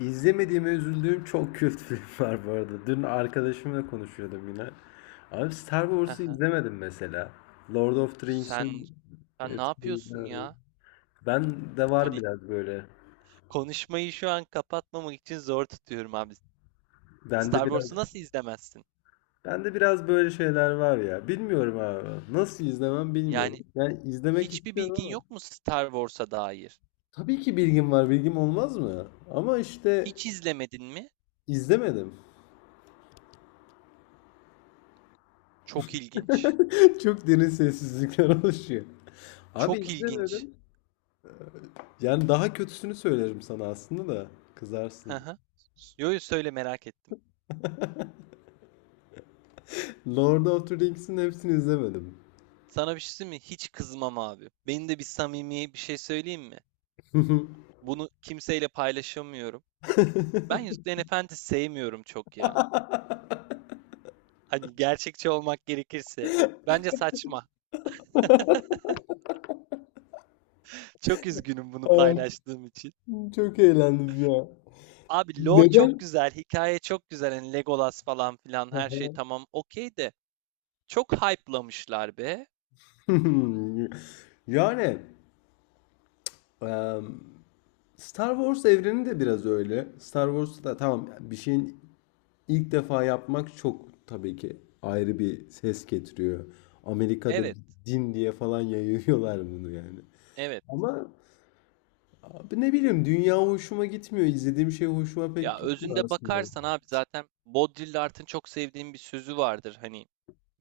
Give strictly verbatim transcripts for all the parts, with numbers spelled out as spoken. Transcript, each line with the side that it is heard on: left: İzlemediğime üzüldüğüm çok kült film var bu arada. Dün arkadaşımla konuşuyordum yine. Abi Star Wars'u
right: Aha.
left: izlemedim mesela. Lord of the
right: Sen
left: Rings'in
right: sen ne
left: hepsini
right: yapıyorsun
left: izlemedim.
right: ya?
left: Ben de var
right: Hani
left: biraz böyle.
right: konuşmayı şu an kapatmamak için zor tutuyorum abi.
left: Bende
right: Star
left: biraz
right: Wars'u nasıl izlemezsin?
left: bende biraz böyle şeyler var ya. Bilmiyorum abi. Nasıl izlemem bilmiyorum.
right: Yani
left: Yani izlemek
right: hiçbir
left: istiyorum
right: bilgin
left: ama.
right: yok mu Star Wars'a dair?
left: Tabii ki bilgim var. Bilgim olmaz mı? Ama işte
right: Hiç izlemedin mi?
left: izlemedim.
right: Çok ilginç.
left: Çok derin sessizlikler oluşuyor. Abi
right: Çok ilginç.
left: izlemedim. Yani daha kötüsünü söylerim sana aslında da
right: Hı
left: kızarsın.
right: hı. Yo yo, söyle merak ettim.
left: Lord of the Rings'in hepsini izlemedim.
right: Sana bir şey söyleyeyim mi? Hiç kızmam abi. Benim de bir samimi bir şey söyleyeyim mi? Bunu kimseyle paylaşamıyorum. Ben Yüzüklerin Efendisi sevmiyorum çok ya. Hani gerçekçi olmak gerekirse. Bence saçma. Çok üzgünüm bunu
left: Evet,
right: paylaştığım için.
left: çok eğlendim ya.
right: Abi lore çok
left: Neden?
right: güzel, hikaye çok güzel. Hani Legolas falan filan her şey tamam okey de. Çok hype'lamışlar be.
left: Yani em, Star Wars evreni de biraz öyle. Star Wars'ta tamam bir şeyin ilk defa yapmak çok tabii ki ayrı bir ses getiriyor. Amerika'da
right: Evet,
left: din diye falan yayıyorlar bunu yani.
right: evet.
left: Ama abi ne bileyim dünya hoşuma gitmiyor. İzlediğim şey hoşuma pek
right: Ya özünde
left: gitmiyor aslında.
right: bakarsan abi zaten Baudrillard'ın çok sevdiğim bir sözü vardır. Hani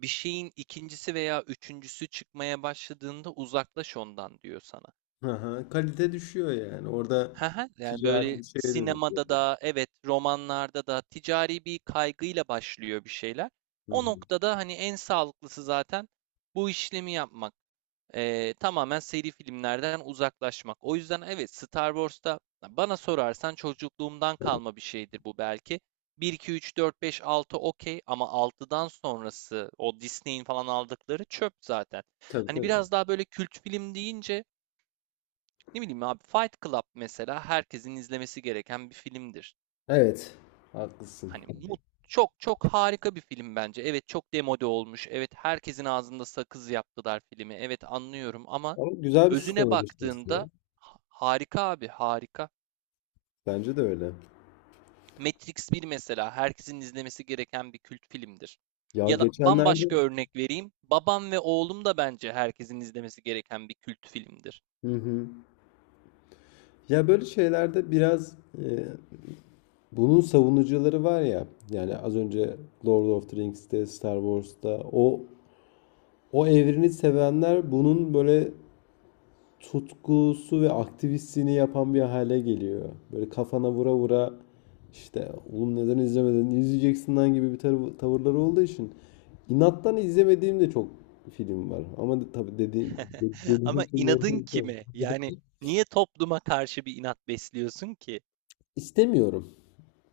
right: bir şeyin ikincisi veya üçüncüsü çıkmaya başladığında uzaklaş ondan diyor sana.
left: Hı hı, kalite düşüyor yani. Orada
right: Hı. Yani
left: ticari
right: böyle
left: bir şeye dönüşüyor.
right: sinemada da evet romanlarda da ticari bir kaygıyla başlıyor bir şeyler.
left: Hı
right: O
left: hı.
right: noktada hani en sağlıklısı zaten bu işlemi yapmak. Ee, tamamen seri filmlerden uzaklaşmak. O yüzden evet Star Wars'ta bana sorarsan çocukluğumdan kalma bir şeydir bu belki. Bir, iki, üç, dört, beş, altı, okey ama altıdan sonrası o Disney'in falan aldıkları çöp zaten.
left: Tabii
right: Hani
left: tabii.
right: biraz daha böyle kült film deyince ne bileyim abi Fight Club mesela herkesin izlemesi gereken bir filmdir.
left: Evet. Haklısın.
right: Hani mut çok çok harika bir film bence. Evet çok demode olmuş. Evet herkesin ağzında sakız yaptılar filmi. Evet anlıyorum ama
left: Ama güzel bir
right: özüne
left: sistem eleştirisi ya.
right: baktığında ha- harika abi harika.
left: Bence de öyle.
right: Matrix bir mesela herkesin izlemesi gereken bir kült filmdir.
left: Ya
right: Ya da
left: geçenlerde.
right: bambaşka örnek vereyim. Babam ve oğlum da bence herkesin izlemesi gereken bir kült filmdir.
left: Hı hı. Ya böyle şeylerde biraz e, bunun savunucuları var ya. Yani az önce Lord of the Rings'te, Star Wars'ta o o evreni sevenler bunun böyle tutkusu ve aktivistliğini yapan bir hale geliyor. Böyle kafana vura vura işte oğlum neden izlemedin izleyeceksin lan gibi bir tar- tavırları olduğu için inattan izlemediğim de çok film var. Ama de- tabii dediğim de- dediğim
right: Ama
left: filmleri de
right: inadın
left: izlerim.
right: kime? Yani niye topluma karşı bir inat besliyorsun ki?
left: İstemiyorum.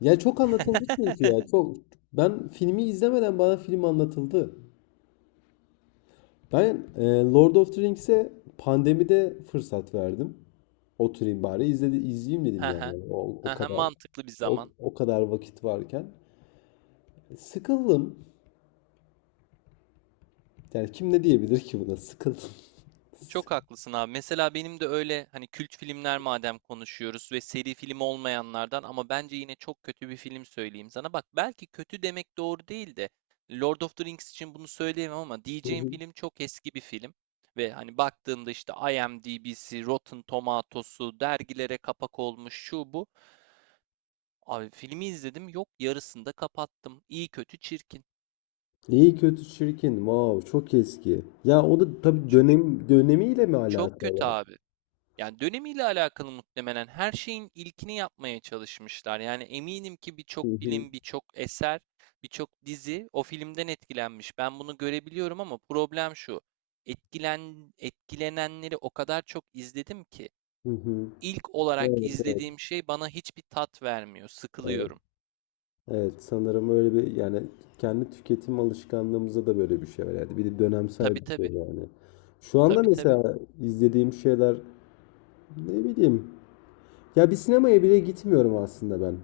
left: Ya çok anlatıldı çünkü ya çok ben filmi izlemeden bana film anlatıldı. Ben e, Lord of the Rings'e pandemide fırsat verdim. Oturayım bari izledi, izleyeyim dedim
right: He he.
left: yani. O,
right: He
left: o
right: he,
left: kadar
right: mantıklı bir
left: o,
right: zaman.
left: o kadar vakit varken. Sıkıldım. Yani kim ne diyebilir ki buna? Sıkıldım.
right: Çok haklısın abi. Mesela benim de öyle hani kült filmler madem konuşuyoruz ve seri film olmayanlardan ama bence yine çok kötü bir film söyleyeyim sana. Bak belki kötü demek doğru değil de Lord of the Rings için bunu söyleyemem ama diyeceğim
left: Sıkıldım.
right: film çok eski bir film. Ve hani baktığımda işte IMDb'si, Rotten Tomatoes'u, dergilere kapak olmuş şu bu. Abi filmi izledim yok yarısında kapattım. İyi kötü çirkin.
left: İyi kötü çirkin. Wow, çok eski. Ya o da tabii
right: Ç-
left: dönem dönemiyle mi
right: Çok kötü
left: alakalı?
right: abi. Yani dönemiyle alakalı muhtemelen her şeyin ilkini yapmaya çalışmışlar. Yani eminim ki
left: Hı
right: birçok
left: hı.
right: film, birçok eser, birçok dizi o filmden etkilenmiş. Ben bunu görebiliyorum ama problem şu. Etkilen, etkilenenleri o kadar çok izledim ki
left: Hı hı.
right: ilk olarak
left: Evet,
right: izlediğim şey bana hiçbir tat vermiyor.
left: evet.
right: Sıkılıyorum.
left: Evet sanırım öyle bir yani kendi tüketim alışkanlığımıza da böyle bir şey var yani. Bir de dönemsel
right: Tabii
left: bir şey
right: tabii.
left: yani. Şu anda
right: Tabii tabii.
left: mesela izlediğim şeyler ne bileyim. Ya bir sinemaya bile gitmiyorum aslında ben.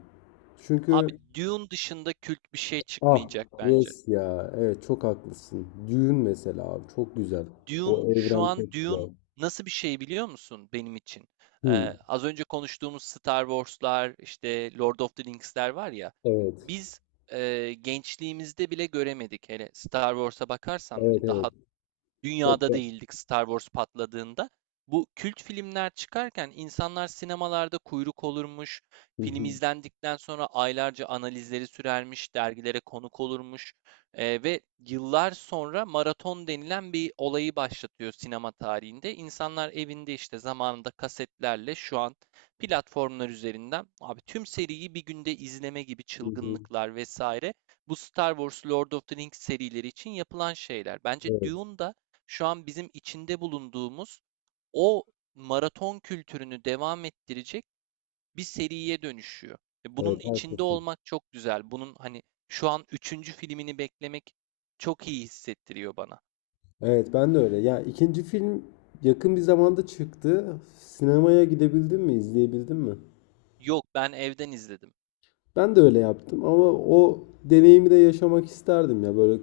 right: Abi
left: Çünkü
right: Dune dışında kült bir şey
left: ah
right: çıkmayacak bence.
left: yes ya evet çok haklısın. Düğün mesela abi çok güzel. O
right: Dune şu
left: evren çok
right: an Dune
left: güzel.
right: nasıl bir şey biliyor musun benim için? Ee,
left: Hı,
right: az önce konuştuğumuz Star Wars'lar, işte Lord of the Rings'ler var ya.
left: evet.
right: Biz e, gençliğimizde bile göremedik. Hele Star Wars'a bakarsan
left: Evet
right: hani
left: evet.
right: daha
left: Çok
right: dünyada
left: da.
right: değildik Star Wars patladığında. Bu kült filmler çıkarken insanlar sinemalarda kuyruk olurmuş,
left: Hı
right: film
left: hı,
right: izlendikten sonra aylarca analizleri sürermiş, dergilere konuk olurmuş eee, ve yıllar sonra maraton denilen bir olayı başlatıyor sinema tarihinde. İnsanlar evinde işte zamanında kasetlerle şu an platformlar üzerinden abi tüm seriyi bir günde izleme gibi
left: hı hı.
right: çılgınlıklar vesaire bu Star Wars, Lord of the Rings serileri için yapılan şeyler. Bence
left: Evet.
right: Dune da şu an bizim içinde bulunduğumuz o maraton kültürünü devam ettirecek bir seriye dönüşüyor. E, Bunun
left: Evet
right: içinde
left: haklısın.
right: olmak çok güzel. Bunun hani şu an üçüncü filmini beklemek çok iyi hissettiriyor bana.
left: Evet ben de öyle. Ya ikinci film yakın bir zamanda çıktı. Sinemaya gidebildin mi, izleyebildin mi?
right: Yok, ben evden izledim.
left: Ben de öyle yaptım ama o deneyimi de yaşamak isterdim ya böyle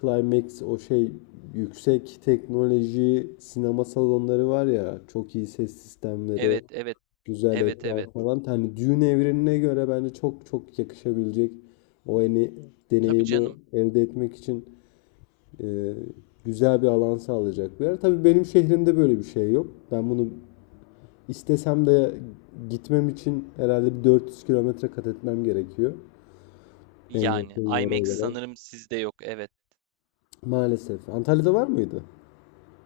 left: climax o şey yüksek teknoloji sinema salonları var ya çok iyi ses sistemleri,
right: Evet, evet,
left: güzel
right: evet,
left: ekran
right: evet.
left: falan. Hani Dune evrenine göre bence çok çok yakışabilecek o hani
right: Tabii
left: deneyimi
right: canım.
left: elde etmek için e, güzel bir alan sağlayacak bir yer. Tabii benim şehrimde böyle bir şey yok. Ben bunu istesem de gitmem için herhalde bir dört yüz kilometre kat etmem gerekiyor. En
right: Yani
left: yakın yere
right: IMAX
left: olarak.
right: sanırım sizde yok. Evet.
left: Maalesef. Antalya'da var mıydı?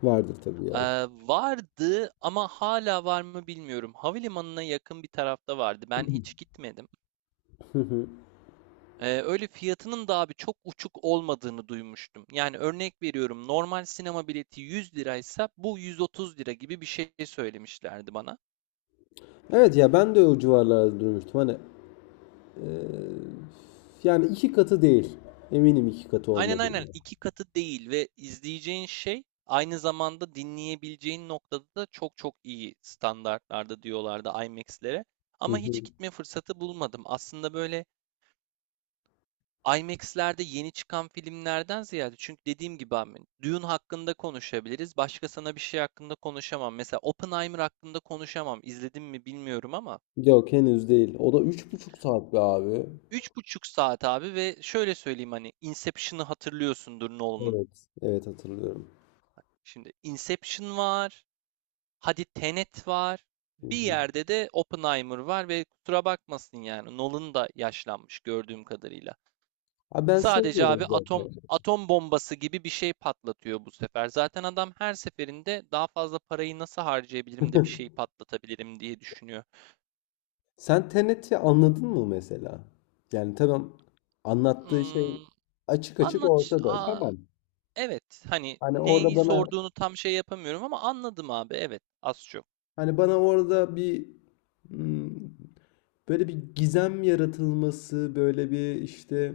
left: Vardır tabii ya.
right: Ee, vardı ama hala var mı bilmiyorum. Havalimanına yakın bir tarafta vardı. Ben hiç gitmedim. Eee, öyle fiyatının da abi çok uçuk olmadığını duymuştum. Yani örnek veriyorum normal sinema bileti yüz liraysa bu yüz otuz lira gibi bir şey söylemişlerdi bana.
left: Evet ya ben de o civarlarda durmuştum. Hani e, yani iki katı değil. Eminim iki katı
right: Aynen
left: olmadı.
right: aynen iki katı değil ve izleyeceğin şey aynı zamanda dinleyebileceğin noktada da çok çok iyi standartlarda diyorlardı IMAX'lere.
left: Hı
right: Ama
left: hı.
right: hiç gitme fırsatı bulmadım. Aslında böyle IMAX'lerde yeni çıkan filmlerden ziyade çünkü dediğim gibi abi Dune hakkında konuşabiliriz. Başka sana bir şey hakkında konuşamam. Mesela Oppenheimer hakkında konuşamam. İzledim mi bilmiyorum ama
left: Yok henüz değil. O da üç buçuk saat be abi.
right: üç buçuk saat abi ve şöyle söyleyeyim hani Inception'ı hatırlıyorsundur Nolan'ın.
left: Evet. Evet hatırlıyorum.
right: Şimdi Inception var. Hadi Tenet var.
left: Hı
right: Bir
left: hı.
right: yerde de Oppenheimer var ve kusura bakmasın yani Nolan da yaşlanmış gördüğüm kadarıyla.
left: Abi ben
right: Sadece abi
left: sevmiyorum
right: atom
left: zaten.
right: atom bombası gibi bir şey patlatıyor bu sefer. Zaten adam her seferinde daha fazla parayı nasıl harcayabilirim de bir şey patlatabilirim diye düşünüyor.
left: Sen Tenet'i anladın mı mesela? Yani tamam anlattığı şey
right: Hmm,
left: açık açık
right: anlat.
left: ortada.
right: Aa,
left: Tamam.
right: evet. Hani
left: Hani orada
right: neyi
left: bana
right: sorduğunu tam şey yapamıyorum ama anladım abi. Evet. Az çok.
left: hani bana orada bir hmm, böyle bir gizem yaratılması, böyle bir işte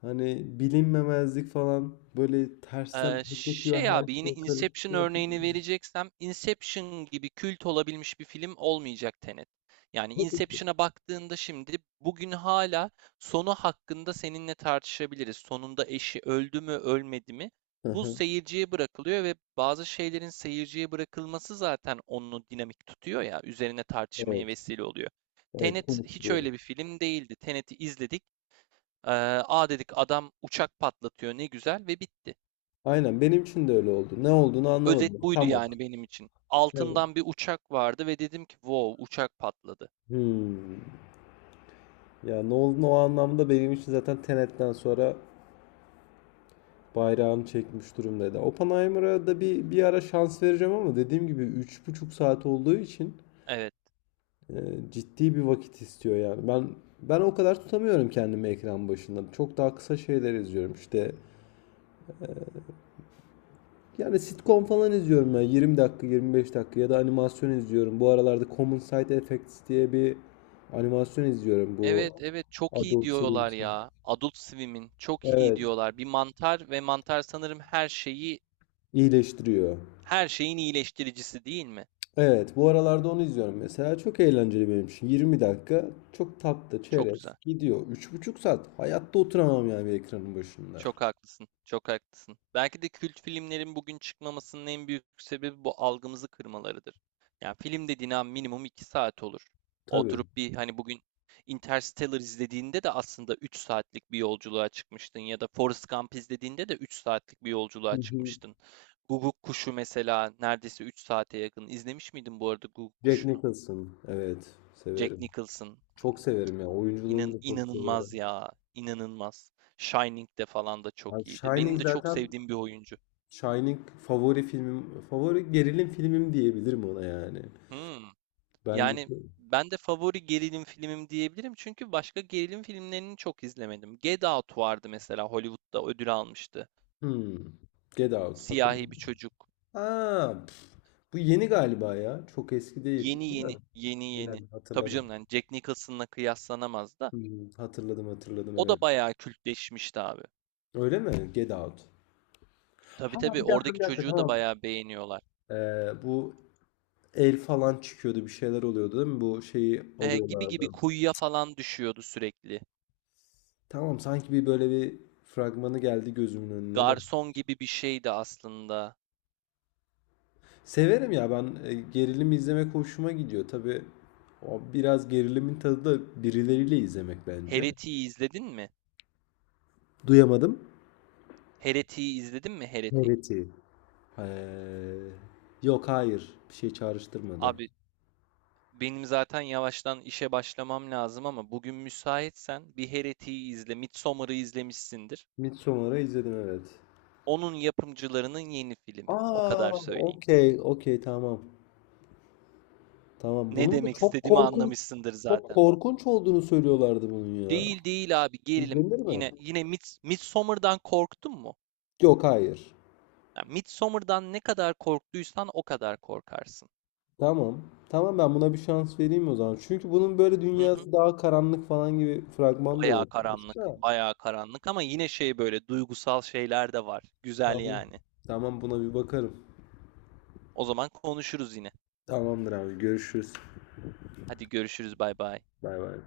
left: hani bilinmemezlik falan böyle tersten
right: Ee,
left: akıtıyor
right: şey
left: her
right: abi yine
left: şey
right: Inception
left: karıştı.
right: örneğini vereceksem Inception gibi kült olabilmiş bir film olmayacak Tenet. Yani
left: Tabii.
right: Inception'a baktığında şimdi bugün hala sonu hakkında seninle tartışabiliriz. Sonunda eşi öldü mü ölmedi mi?
left: Hı
right: Bu
left: hı.
right: seyirciye bırakılıyor ve bazı şeylerin seyirciye bırakılması zaten onu dinamik tutuyor ya üzerine tartışmaya
left: Evet.
right: vesile oluyor.
left: Evet
right: Tenet hiç
left: konuşturuyor.
right: öyle bir film değildi. Tenet'i izledik. Ee, aa dedik adam uçak patlatıyor ne güzel ve bitti.
left: Aynen benim için de öyle oldu. Ne olduğunu
right: Özet
left: anlamadım.
right: buydu
left: Tamam.
right: yani benim için.
left: Evet.
right: Altından bir uçak vardı ve dedim ki wow uçak patladı.
left: Hmm. Ya Nolan o anlamda benim için zaten Tenet'ten sonra bayrağını çekmiş durumdaydı. Oppenheimer'a da bir, bir ara şans vereceğim ama dediğim gibi üç buçuk saat olduğu için
right: Evet.
left: e, ciddi bir vakit istiyor yani. Ben ben o kadar tutamıyorum kendimi ekran başında. Çok daha kısa şeyler izliyorum işte. Yani sitcom falan izliyorum ben yirmi dakika yirmi beş dakika ya da animasyon izliyorum. Bu aralarda Common Side Effects diye bir animasyon izliyorum bu
right: Evet evet çok iyi
left: Adult
right: diyorlar
left: Swim'si.
right: ya. Adult Swim'in çok iyi
left: Evet,
right: diyorlar. Bir mantar ve mantar sanırım her şeyi
left: iyileştiriyor.
right: her şeyin iyileştiricisi değil mi?
left: Evet, bu aralarda onu izliyorum mesela. Çok eğlenceli benim için. Yirmi dakika çok tatlı,
right: Çok
left: çerez
right: güzel.
left: gidiyor. Üç buçuk saat hayatta oturamam yani bir ekranın başında.
right: Çok haklısın. Çok haklısın. Belki de kült filmlerin bugün çıkmamasının en büyük sebebi bu algımızı kırmalarıdır. Yani film dediğin an minimum iki saat olur.
left: Tabii.
right: Oturup bir hani bugün Interstellar izlediğinde de aslında üç saatlik bir yolculuğa çıkmıştın ya da Forrest Gump izlediğinde de üç saatlik bir
left: Hı
right: yolculuğa
left: hı.
right: çıkmıştın. Guguk Kuşu mesela neredeyse üç saate yakın. İzlemiş miydin bu arada Guguk
left: Jack
right: Kuşu'nu?
left: Nicholson. Evet,
right: Jack
left: severim.
right: Nicholson.
left: Çok severim ya. Oyunculuğunu
right: İnan,
left: da çok
right: inanılmaz
left: severim.
right: ya. İnanılmaz. Shining'de falan da
left: Abi
right: çok iyiydi.
left: Shining
right: Benim de çok
left: zaten
right: sevdiğim bir oyuncu.
left: Shining favori filmim, favori gerilim filmim diyebilirim ona yani.
right: Hmm.
left: Bence
right: Yani ben de favori gerilim filmim diyebilirim. Çünkü başka gerilim filmlerini çok izlemedim. Get Out vardı mesela Hollywood'da ödül almıştı.
left: hmm. Get Out.
right: Siyahi
left: Hatırladım.
right: bir çocuk.
left: Aa, pf, bu yeni galiba ya. Çok eski değil.
right: Yeni
left: Değil mi?
right: yeni, yeni yeni.
left: Aynen
right: Tabii
left: hatırladım.
right: canım yani Jack Nicholson'la kıyaslanamaz da.
left: Hmm, hatırladım hatırladım
right: O
left: evet.
right: da bayağı kültleşmişti abi.
left: Öyle mi? Get Out.
right: Tabii
left: Ha
right: tabii
left: bir dakika bir
right: oradaki
left: dakika
right: çocuğu da
left: tamam.
right: bayağı beğeniyorlar.
left: Ee, bu el falan çıkıyordu bir şeyler oluyordu değil mi? Bu şeyi
right: e, gibi gibi
left: alıyorlardı.
right: kuyuya falan düşüyordu sürekli.
left: Tamam sanki bir böyle bir fragmanı geldi gözümün önüne de.
right: Garson gibi bir şeydi aslında.
left: Severim ya ben e, gerilim izlemek hoşuma gidiyor. Tabii o biraz gerilimin tadı da birileriyle izlemek bence.
right: Heretik'i izledin mi?
left: Duyamadım.
right: Heretik'i izledin mi Heretik?
left: Evet. Ee, yok hayır bir şey çağrıştırmadı.
right: Abi benim zaten yavaştan işe başlamam lazım ama bugün müsaitsen bir Heretik'i izle. Midsommar'ı izlemişsindir.
left: Midsommar'ı izledim evet.
right: Onun yapımcılarının yeni filmi. O
left: Aa,
right: kadar söyleyeyim.
left: okey, okey, tamam. Tamam.
right: Ne
left: Bunun da
right: demek
left: çok
right: istediğimi
left: korkunç
right: anlamışsındır
left: çok
right: zaten.
left: korkunç olduğunu söylüyorlardı bunun ya.
right: Değil değil abi gerilim.
left: İzlenir mi?
right: Yine yine Mids Midsommar'dan korktun mu?
left: Yok, hayır.
right: Yani Midsommar'dan ne kadar korktuysan o kadar korkarsın.
left: Tamam. Tamam ben buna bir şans vereyim o zaman. Çünkü bunun böyle
right: Hı hı.
left: dünyası daha karanlık falan gibi fragman da
right: Bayağı
left: yok. İşte.
right: karanlık, bayağı karanlık ama yine şey böyle duygusal şeyler de var. Güzel
left: Tamam.
right: yani.
left: Tamam buna bir bakarım.
right: O zaman konuşuruz yine.
left: Tamamdır abi. Görüşürüz.
right: Hadi görüşürüz, bay bay.
left: Bay bay.